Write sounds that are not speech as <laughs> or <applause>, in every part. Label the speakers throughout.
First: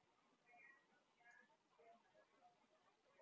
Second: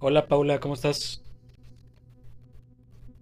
Speaker 1: Hola Paula, ¿cómo estás?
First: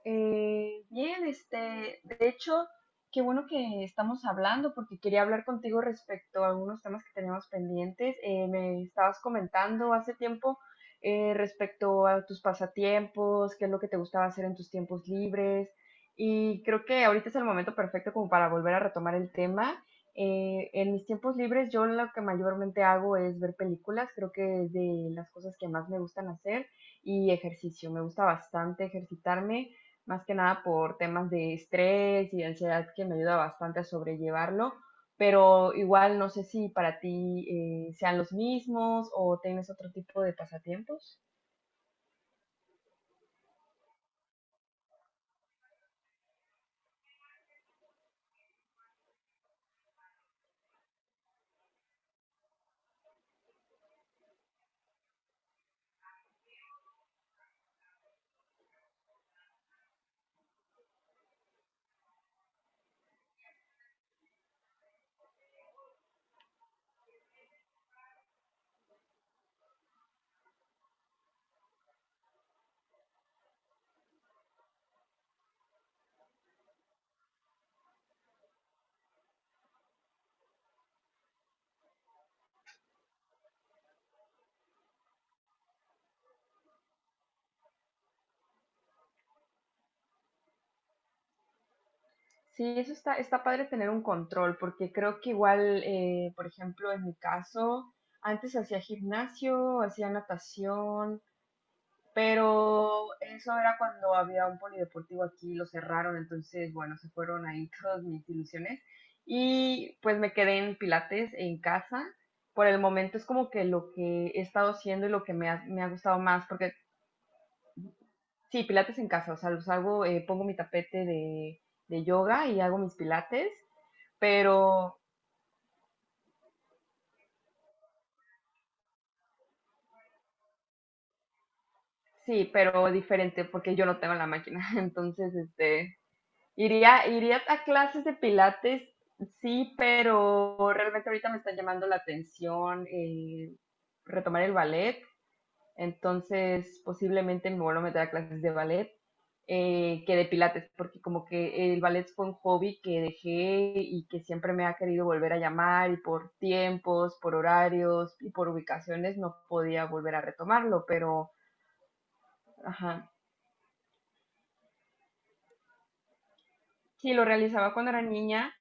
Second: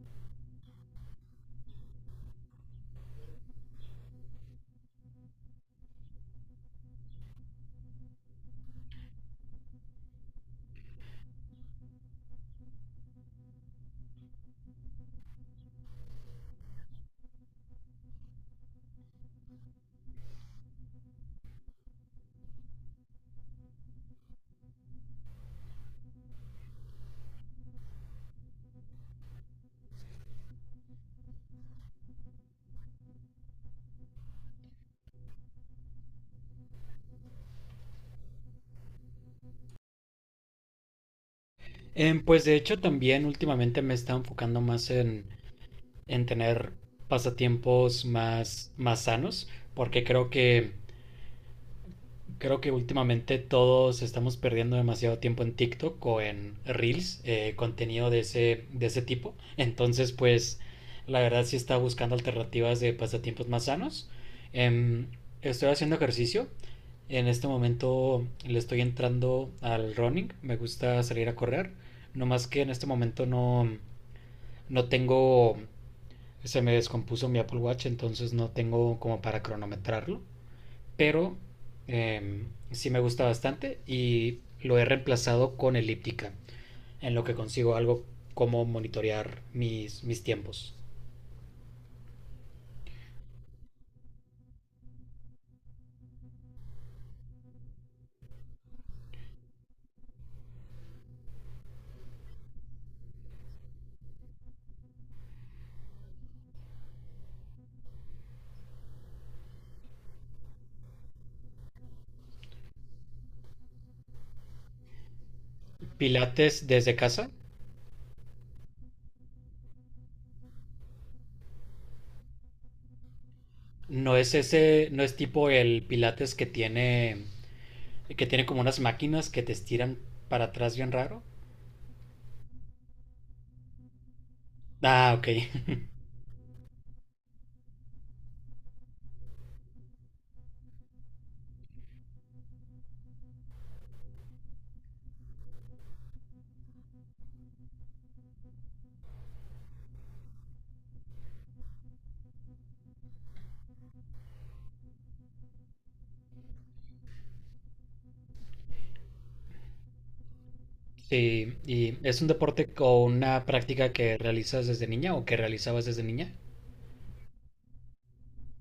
Speaker 2: Bien, este, de hecho, qué bueno que estamos hablando porque quería hablar contigo respecto a algunos temas que teníamos pendientes. Me estabas comentando hace tiempo respecto a tus pasatiempos, qué es lo que te gustaba hacer en tus tiempos libres y creo que ahorita es el momento perfecto como para volver a retomar el tema. En mis tiempos libres yo lo que mayormente hago es ver películas, creo que es de las cosas que más me gustan hacer y ejercicio. Me gusta bastante ejercitarme más que nada por temas de estrés y ansiedad que me ayuda bastante a sobrellevarlo, pero igual no sé si para ti sean los mismos o tienes otro tipo de pasatiempos.
Speaker 1: Pues de hecho también últimamente me he estado enfocando más en tener pasatiempos más sanos, porque creo que últimamente todos estamos perdiendo demasiado tiempo en TikTok o en Reels, contenido de ese tipo. Entonces, pues, la verdad sí estaba buscando alternativas de pasatiempos más sanos. Em, estoy haciendo ejercicio. En este momento le estoy entrando al running. Me gusta salir a correr. No más que en este momento no, no tengo. Se me descompuso mi Apple Watch, entonces no tengo como para cronometrarlo, pero sí me gusta bastante y lo he reemplazado con elíptica, en lo que consigo algo como monitorear mis tiempos.
Speaker 2: Sí, eso está padre tener un control, porque creo que igual, por ejemplo, en mi caso, antes hacía gimnasio, hacía natación, pero eso era cuando había un polideportivo aquí, lo cerraron, entonces, bueno, se fueron ahí <laughs> todas mis ilusiones. Y pues me quedé en Pilates en casa. Por el momento es como que lo que he estado haciendo y lo que me ha gustado más,
Speaker 1: Pilates
Speaker 2: porque
Speaker 1: desde casa,
Speaker 2: sí, Pilates en casa, o sea, los hago, pongo mi tapete de yoga y hago mis Pilates,
Speaker 1: no es ese,
Speaker 2: pero
Speaker 1: no es tipo el pilates que tiene como unas máquinas que te estiran para atrás bien raro.
Speaker 2: sí, pero diferente, porque yo no tengo la máquina, <laughs>
Speaker 1: Ah, ok.
Speaker 2: entonces,
Speaker 1: <laughs>
Speaker 2: este, iría a clases de pilates, sí, pero realmente ahorita me está llamando la atención, retomar el ballet, entonces posiblemente me vuelvo a meter a clases de ballet que de pilates, porque como que el ballet fue un hobby que dejé y que siempre me ha querido volver a llamar y por tiempos, por horarios y por ubicaciones no podía volver a retomarlo, pero
Speaker 1: Sí, y es un deporte o
Speaker 2: ajá,
Speaker 1: una práctica que realizas desde niña o que realizabas desde niña.
Speaker 2: sí lo realizaba cuando era niña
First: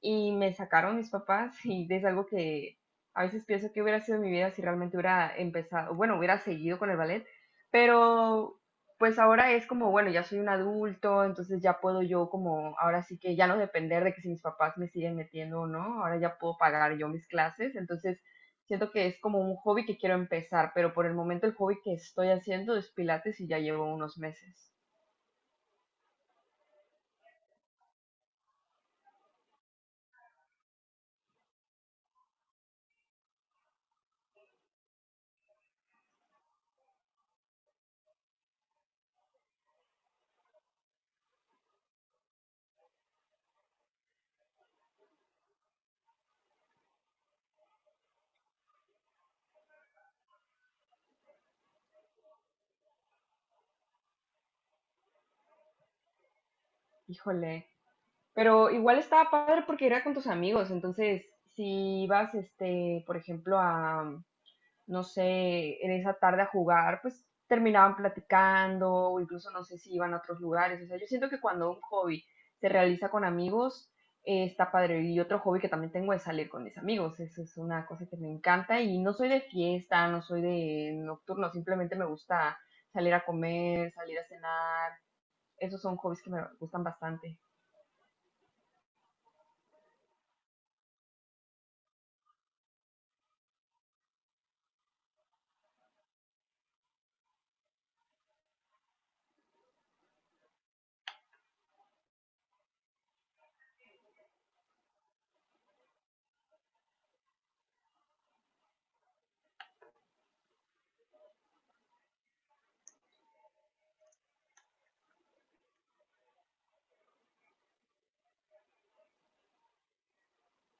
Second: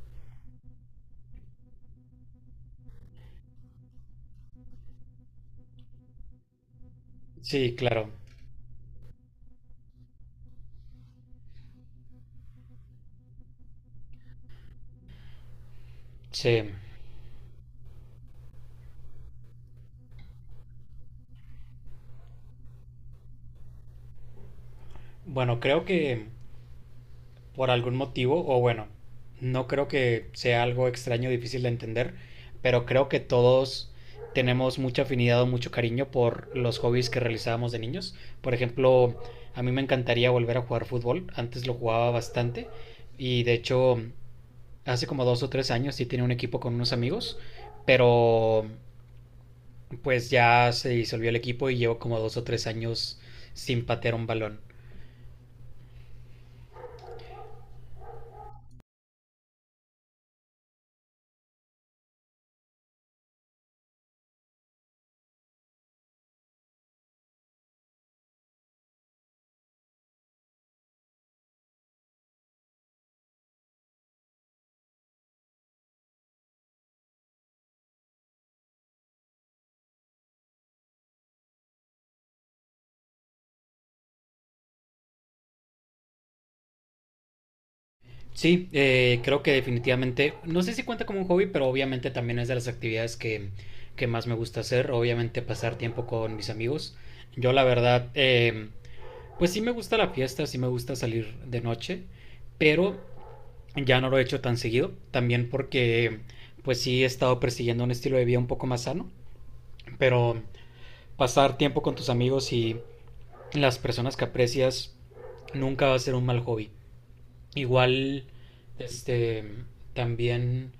Speaker 2: y me sacaron mis papás <laughs> y es algo que a veces pienso que hubiera sido mi vida si realmente hubiera empezado, bueno, hubiera seguido con el ballet,
Speaker 1: Sí, claro.
Speaker 2: pero pues ahora es como, bueno, ya soy un adulto, entonces ya puedo yo como, ahora sí que ya no depender de que si mis papás me siguen metiendo o no, ahora ya puedo
Speaker 1: Sí.
Speaker 2: pagar yo mis clases, entonces siento que es como un hobby que quiero empezar, pero por el momento el hobby que estoy haciendo es pilates y ya llevo unos meses.
Speaker 1: Bueno, creo que por algún motivo, o bueno, no creo que sea algo extraño, difícil de entender, pero creo que todos tenemos mucha afinidad o mucho cariño por los hobbies que realizábamos de niños. Por ejemplo, a mí me encantaría volver a jugar fútbol, antes lo jugaba bastante y de hecho hace como dos o tres años sí tenía un equipo con unos amigos, pero pues ya se disolvió el equipo y llevo como dos o tres años sin patear un balón.
Speaker 2: Híjole, pero igual estaba padre porque era con tus amigos, entonces si ibas, este, por ejemplo, a, no sé, en esa tarde a jugar, pues terminaban platicando o incluso no sé si iban a otros lugares. O sea, yo siento que cuando un hobby se realiza con amigos, está padre. Y otro hobby que también tengo es salir con mis amigos. Eso es una cosa que me encanta y no soy de fiesta, no soy de nocturno, simplemente me gusta salir a comer, salir a cenar. Esos son hobbies que me gustan bastante.
Speaker 1: Sí, creo que definitivamente, no sé si cuenta como un hobby, pero obviamente también es de las actividades que más me gusta hacer, obviamente pasar tiempo con mis amigos. Yo la verdad, pues sí me gusta la fiesta, sí me gusta salir de noche, pero ya no lo he hecho tan seguido, también porque pues sí he estado persiguiendo un estilo de vida un poco más sano, pero pasar tiempo con tus amigos y las personas que aprecias nunca va a ser un mal hobby. Igual, este, también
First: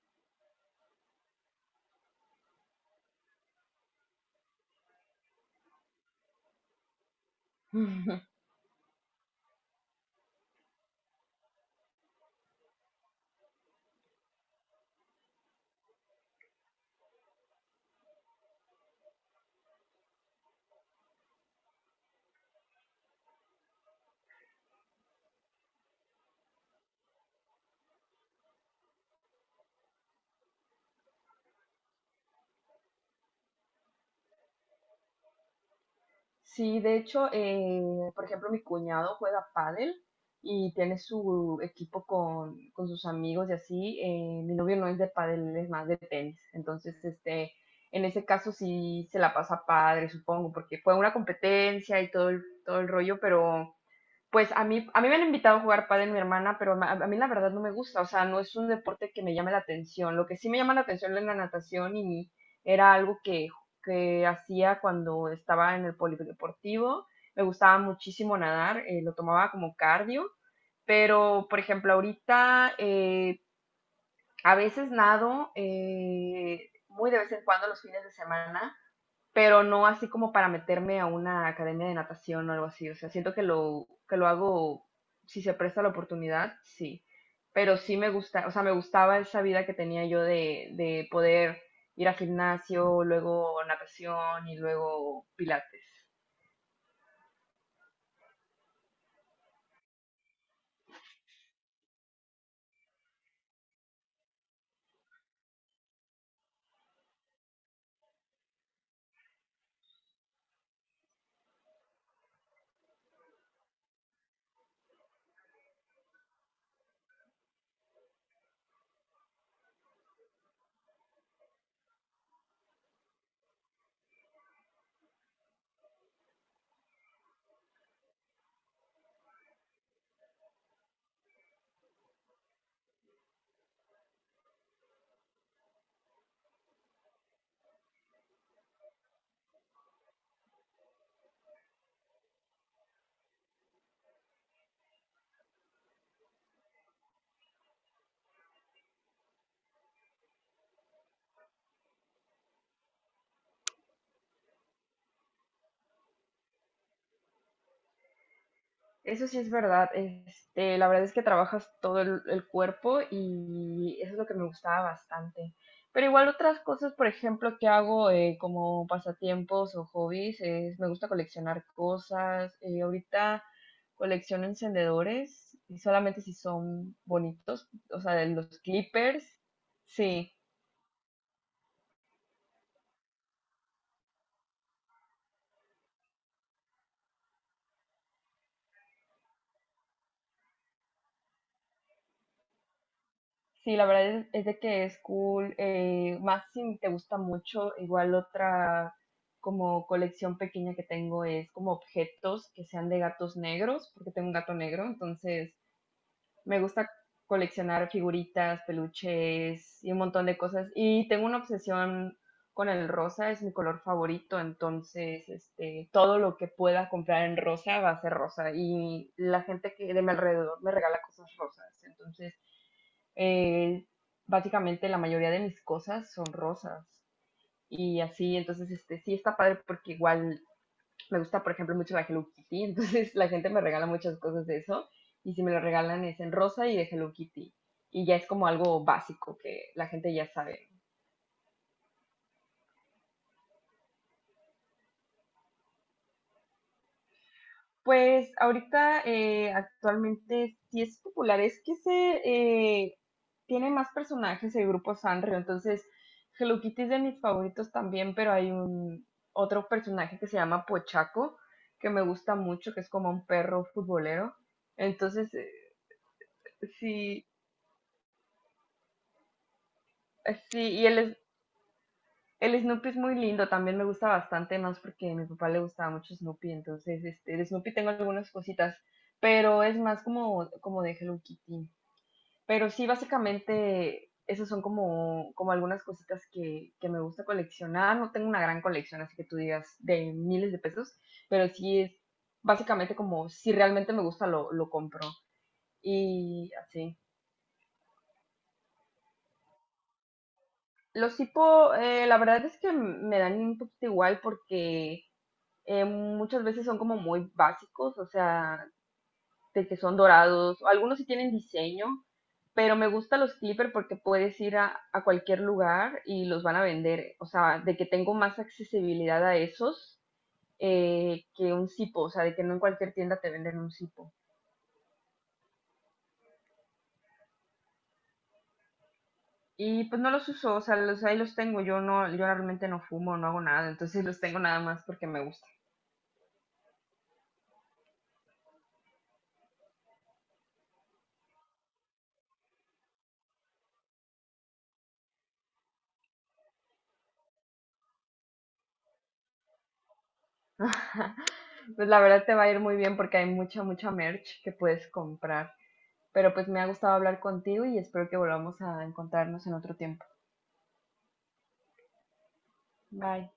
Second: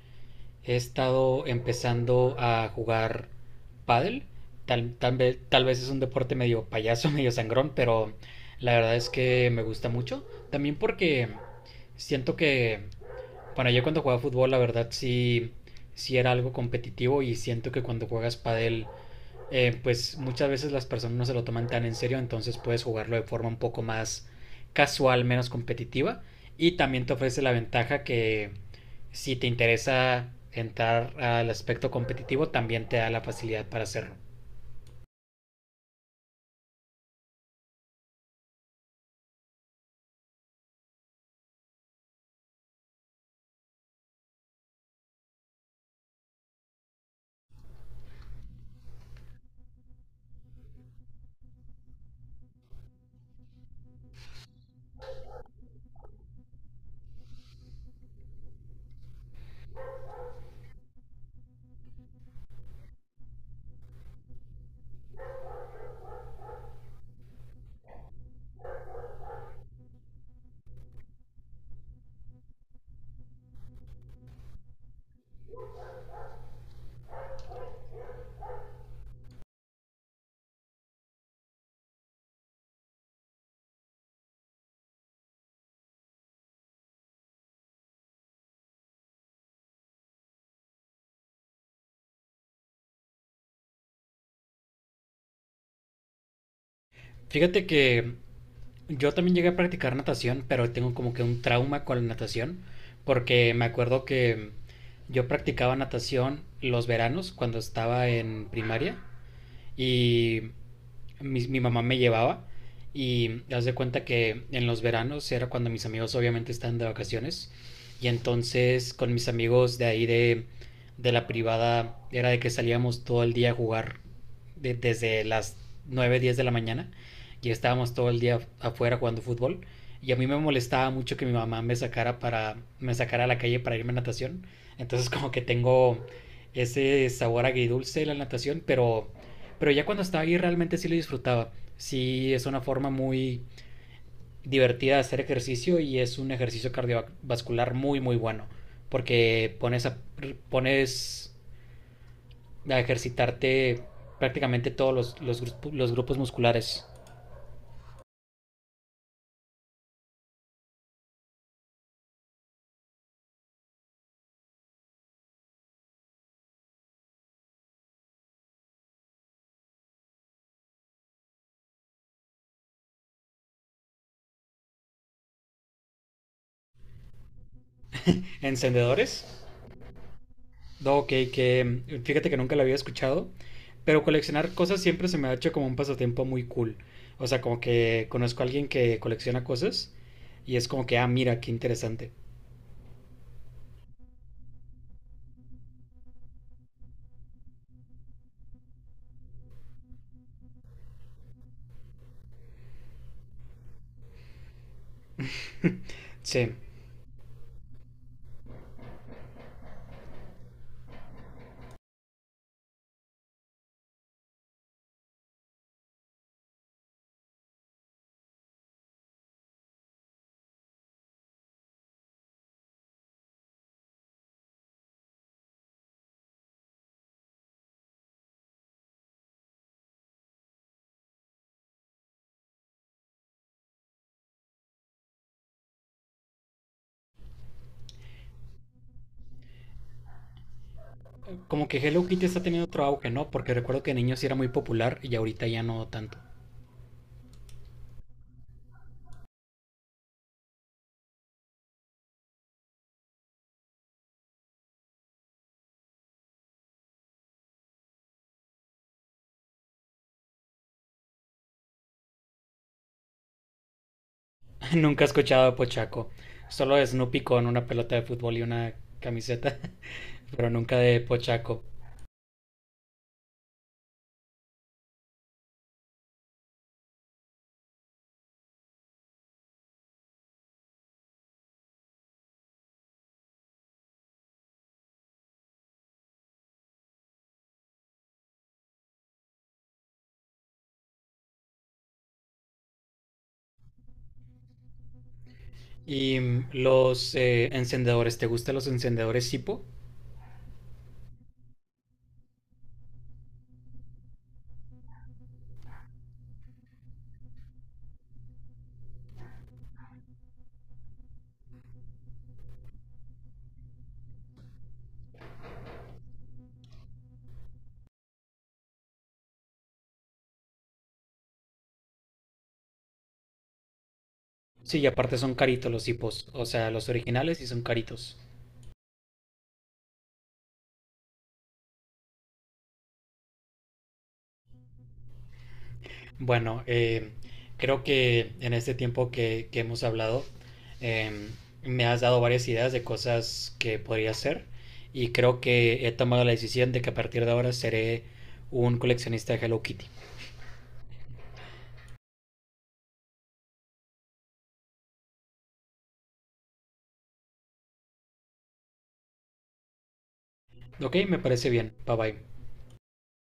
Speaker 1: he estado empezando a jugar pádel. Tal vez es un deporte medio payaso, <laughs> medio sangrón, pero
Speaker 2: <laughs>
Speaker 1: la verdad es que me gusta mucho. También porque siento que, bueno, yo cuando jugaba fútbol, la verdad sí, sí era algo competitivo y siento que cuando juegas pádel pues muchas veces las personas no se lo toman tan en serio, entonces puedes jugarlo de forma un poco más casual, menos competitiva. Y también te ofrece la ventaja que si te interesa entrar al aspecto competitivo, también te da la facilidad para hacerlo.
Speaker 2: Sí, de hecho, por ejemplo, mi cuñado juega pádel y tiene su equipo con sus amigos y así. Eh, mi novio no es de pádel, él es más de tenis. Entonces, este, en ese caso sí se la pasa padre, supongo, porque fue una competencia y todo el rollo, pero pues a a mí me han invitado a jugar pádel mi hermana, pero a mí la verdad no me gusta, o sea, no es un deporte que me llame la atención. Lo que sí me llama la atención es la natación y era algo que hacía cuando estaba en el polideportivo. Me gustaba muchísimo nadar, lo tomaba como cardio, pero por ejemplo ahorita a veces nado, muy de vez en cuando los fines de semana, pero no así como para meterme a una academia de natación o algo así. O sea, siento que que lo hago, si se presta la oportunidad, sí. Pero sí me gusta, o sea, me gustaba esa vida que tenía yo de poder ir al gimnasio, luego natación y luego pilates.
Speaker 1: Fíjate que yo también llegué a practicar natación, pero tengo como que un trauma con la natación, porque me acuerdo que yo practicaba natación los veranos cuando estaba en primaria. Y mi mamá me llevaba y haz de cuenta que en los veranos era cuando mis amigos obviamente estaban de vacaciones y entonces con mis amigos de ahí de la privada era de que salíamos todo el día a jugar desde las 9, 10 de la mañana y estábamos todo el día afuera jugando fútbol y a mí me molestaba mucho que mi mamá me sacara a la calle para irme a natación, entonces como que tengo ese sabor agridulce de la natación, pero ya cuando estaba ahí realmente sí lo disfrutaba. Sí, es una forma muy divertida de hacer ejercicio y es un ejercicio cardiovascular muy, muy bueno. Porque pones a, pones a ejercitarte prácticamente todos los grupos musculares.
Speaker 2: Eso sí es verdad. Este, la verdad es que trabajas todo el cuerpo y eso es lo que me gustaba bastante. Pero igual otras cosas, por ejemplo, que hago como pasatiempos o hobbies, es, me gusta coleccionar cosas. Eh, ahorita colecciono encendedores y solamente si son bonitos, o sea, de los
Speaker 1: Encendedores.
Speaker 2: clippers. Sí,
Speaker 1: No, ok, que fíjate que nunca lo había escuchado. Pero coleccionar cosas siempre se me ha hecho como un pasatiempo muy cool. O sea, como que conozco a alguien que colecciona cosas y es como que, ah, mira, qué interesante.
Speaker 2: sí, la verdad es de que es cool, más si te gusta mucho, igual otra como colección pequeña que tengo es como objetos que sean de gatos negros, porque tengo un gato negro, entonces
Speaker 1: <laughs> Sí.
Speaker 2: me gusta coleccionar figuritas, peluches y un montón de cosas. Y tengo una obsesión con el rosa, es mi color favorito, entonces este, todo lo que pueda comprar en rosa va a ser rosa y la gente que de mi alrededor me regala cosas rosas, entonces eh, básicamente la mayoría de mis cosas son rosas y así, entonces este sí está padre porque igual me gusta, por ejemplo, mucho la Hello Kitty, <laughs> entonces la gente me regala muchas cosas de eso y si me lo regalan es en rosa y de Hello Kitty y ya es como algo básico que la gente ya sabe.
Speaker 1: Como que Hello Kitty está teniendo otro auge, ¿no? Porque recuerdo que de niño sí era muy popular y ahorita ya no tanto.
Speaker 2: Pues ahorita actualmente sí es popular, es que se eh, tiene más personajes el grupo Sanrio, entonces Hello Kitty es de mis favoritos también, pero hay un otro personaje que se llama Pochaco, que me gusta mucho, que es como un perro futbolero.
Speaker 1: <laughs> Nunca he
Speaker 2: Entonces,
Speaker 1: escuchado a Pochaco. Solo de Snoopy
Speaker 2: sí,
Speaker 1: con una pelota de fútbol y una camiseta, <laughs> pero
Speaker 2: sí,
Speaker 1: nunca
Speaker 2: y
Speaker 1: de Pochaco.
Speaker 2: el Snoopy es muy lindo, también me gusta bastante, más porque a mi papá le gustaba mucho Snoopy, entonces este, de Snoopy tengo algunas cositas, pero es más como, como de Hello Kitty. Pero sí, básicamente, esas son como, como algunas cositas que me gusta coleccionar. No tengo una gran colección, así que tú digas de miles de pesos, pero sí es básicamente como si realmente me gusta lo compro.
Speaker 1: ¿Y
Speaker 2: Y así.
Speaker 1: los encendedores? ¿Te gustan los encendedores Zippo?
Speaker 2: Los hipo, la verdad es que me dan un poquito igual porque muchas veces son como muy básicos, o sea, de que son dorados, algunos sí tienen diseño, pero me gustan los Clipper porque puedes ir a cualquier lugar y los van a vender, o sea, de que tengo más accesibilidad a esos, que un Zipo, o sea, de que no en cualquier tienda te venden un Zipo.
Speaker 1: Sí, y aparte son caritos los Zippos. O sea, los originales y son caritos.
Speaker 2: Y pues no los uso, o sea, ahí los tengo, yo realmente no fumo, no hago nada, entonces los tengo nada más porque me gusta.
Speaker 1: Bueno, creo que en este tiempo que hemos hablado, em, me has dado varias ideas de cosas que podría hacer y creo que he tomado la decisión de que a partir de ahora seré un coleccionista de Hello Kitty.
Speaker 2: <laughs> Pues la verdad te va a ir muy bien porque hay mucha merch que puedes comprar. Pero pues me ha gustado hablar contigo y espero que volvamos a encontrarnos en otro tiempo.
Speaker 1: Ok, me parece bien. Bye bye.
Speaker 2: Bye.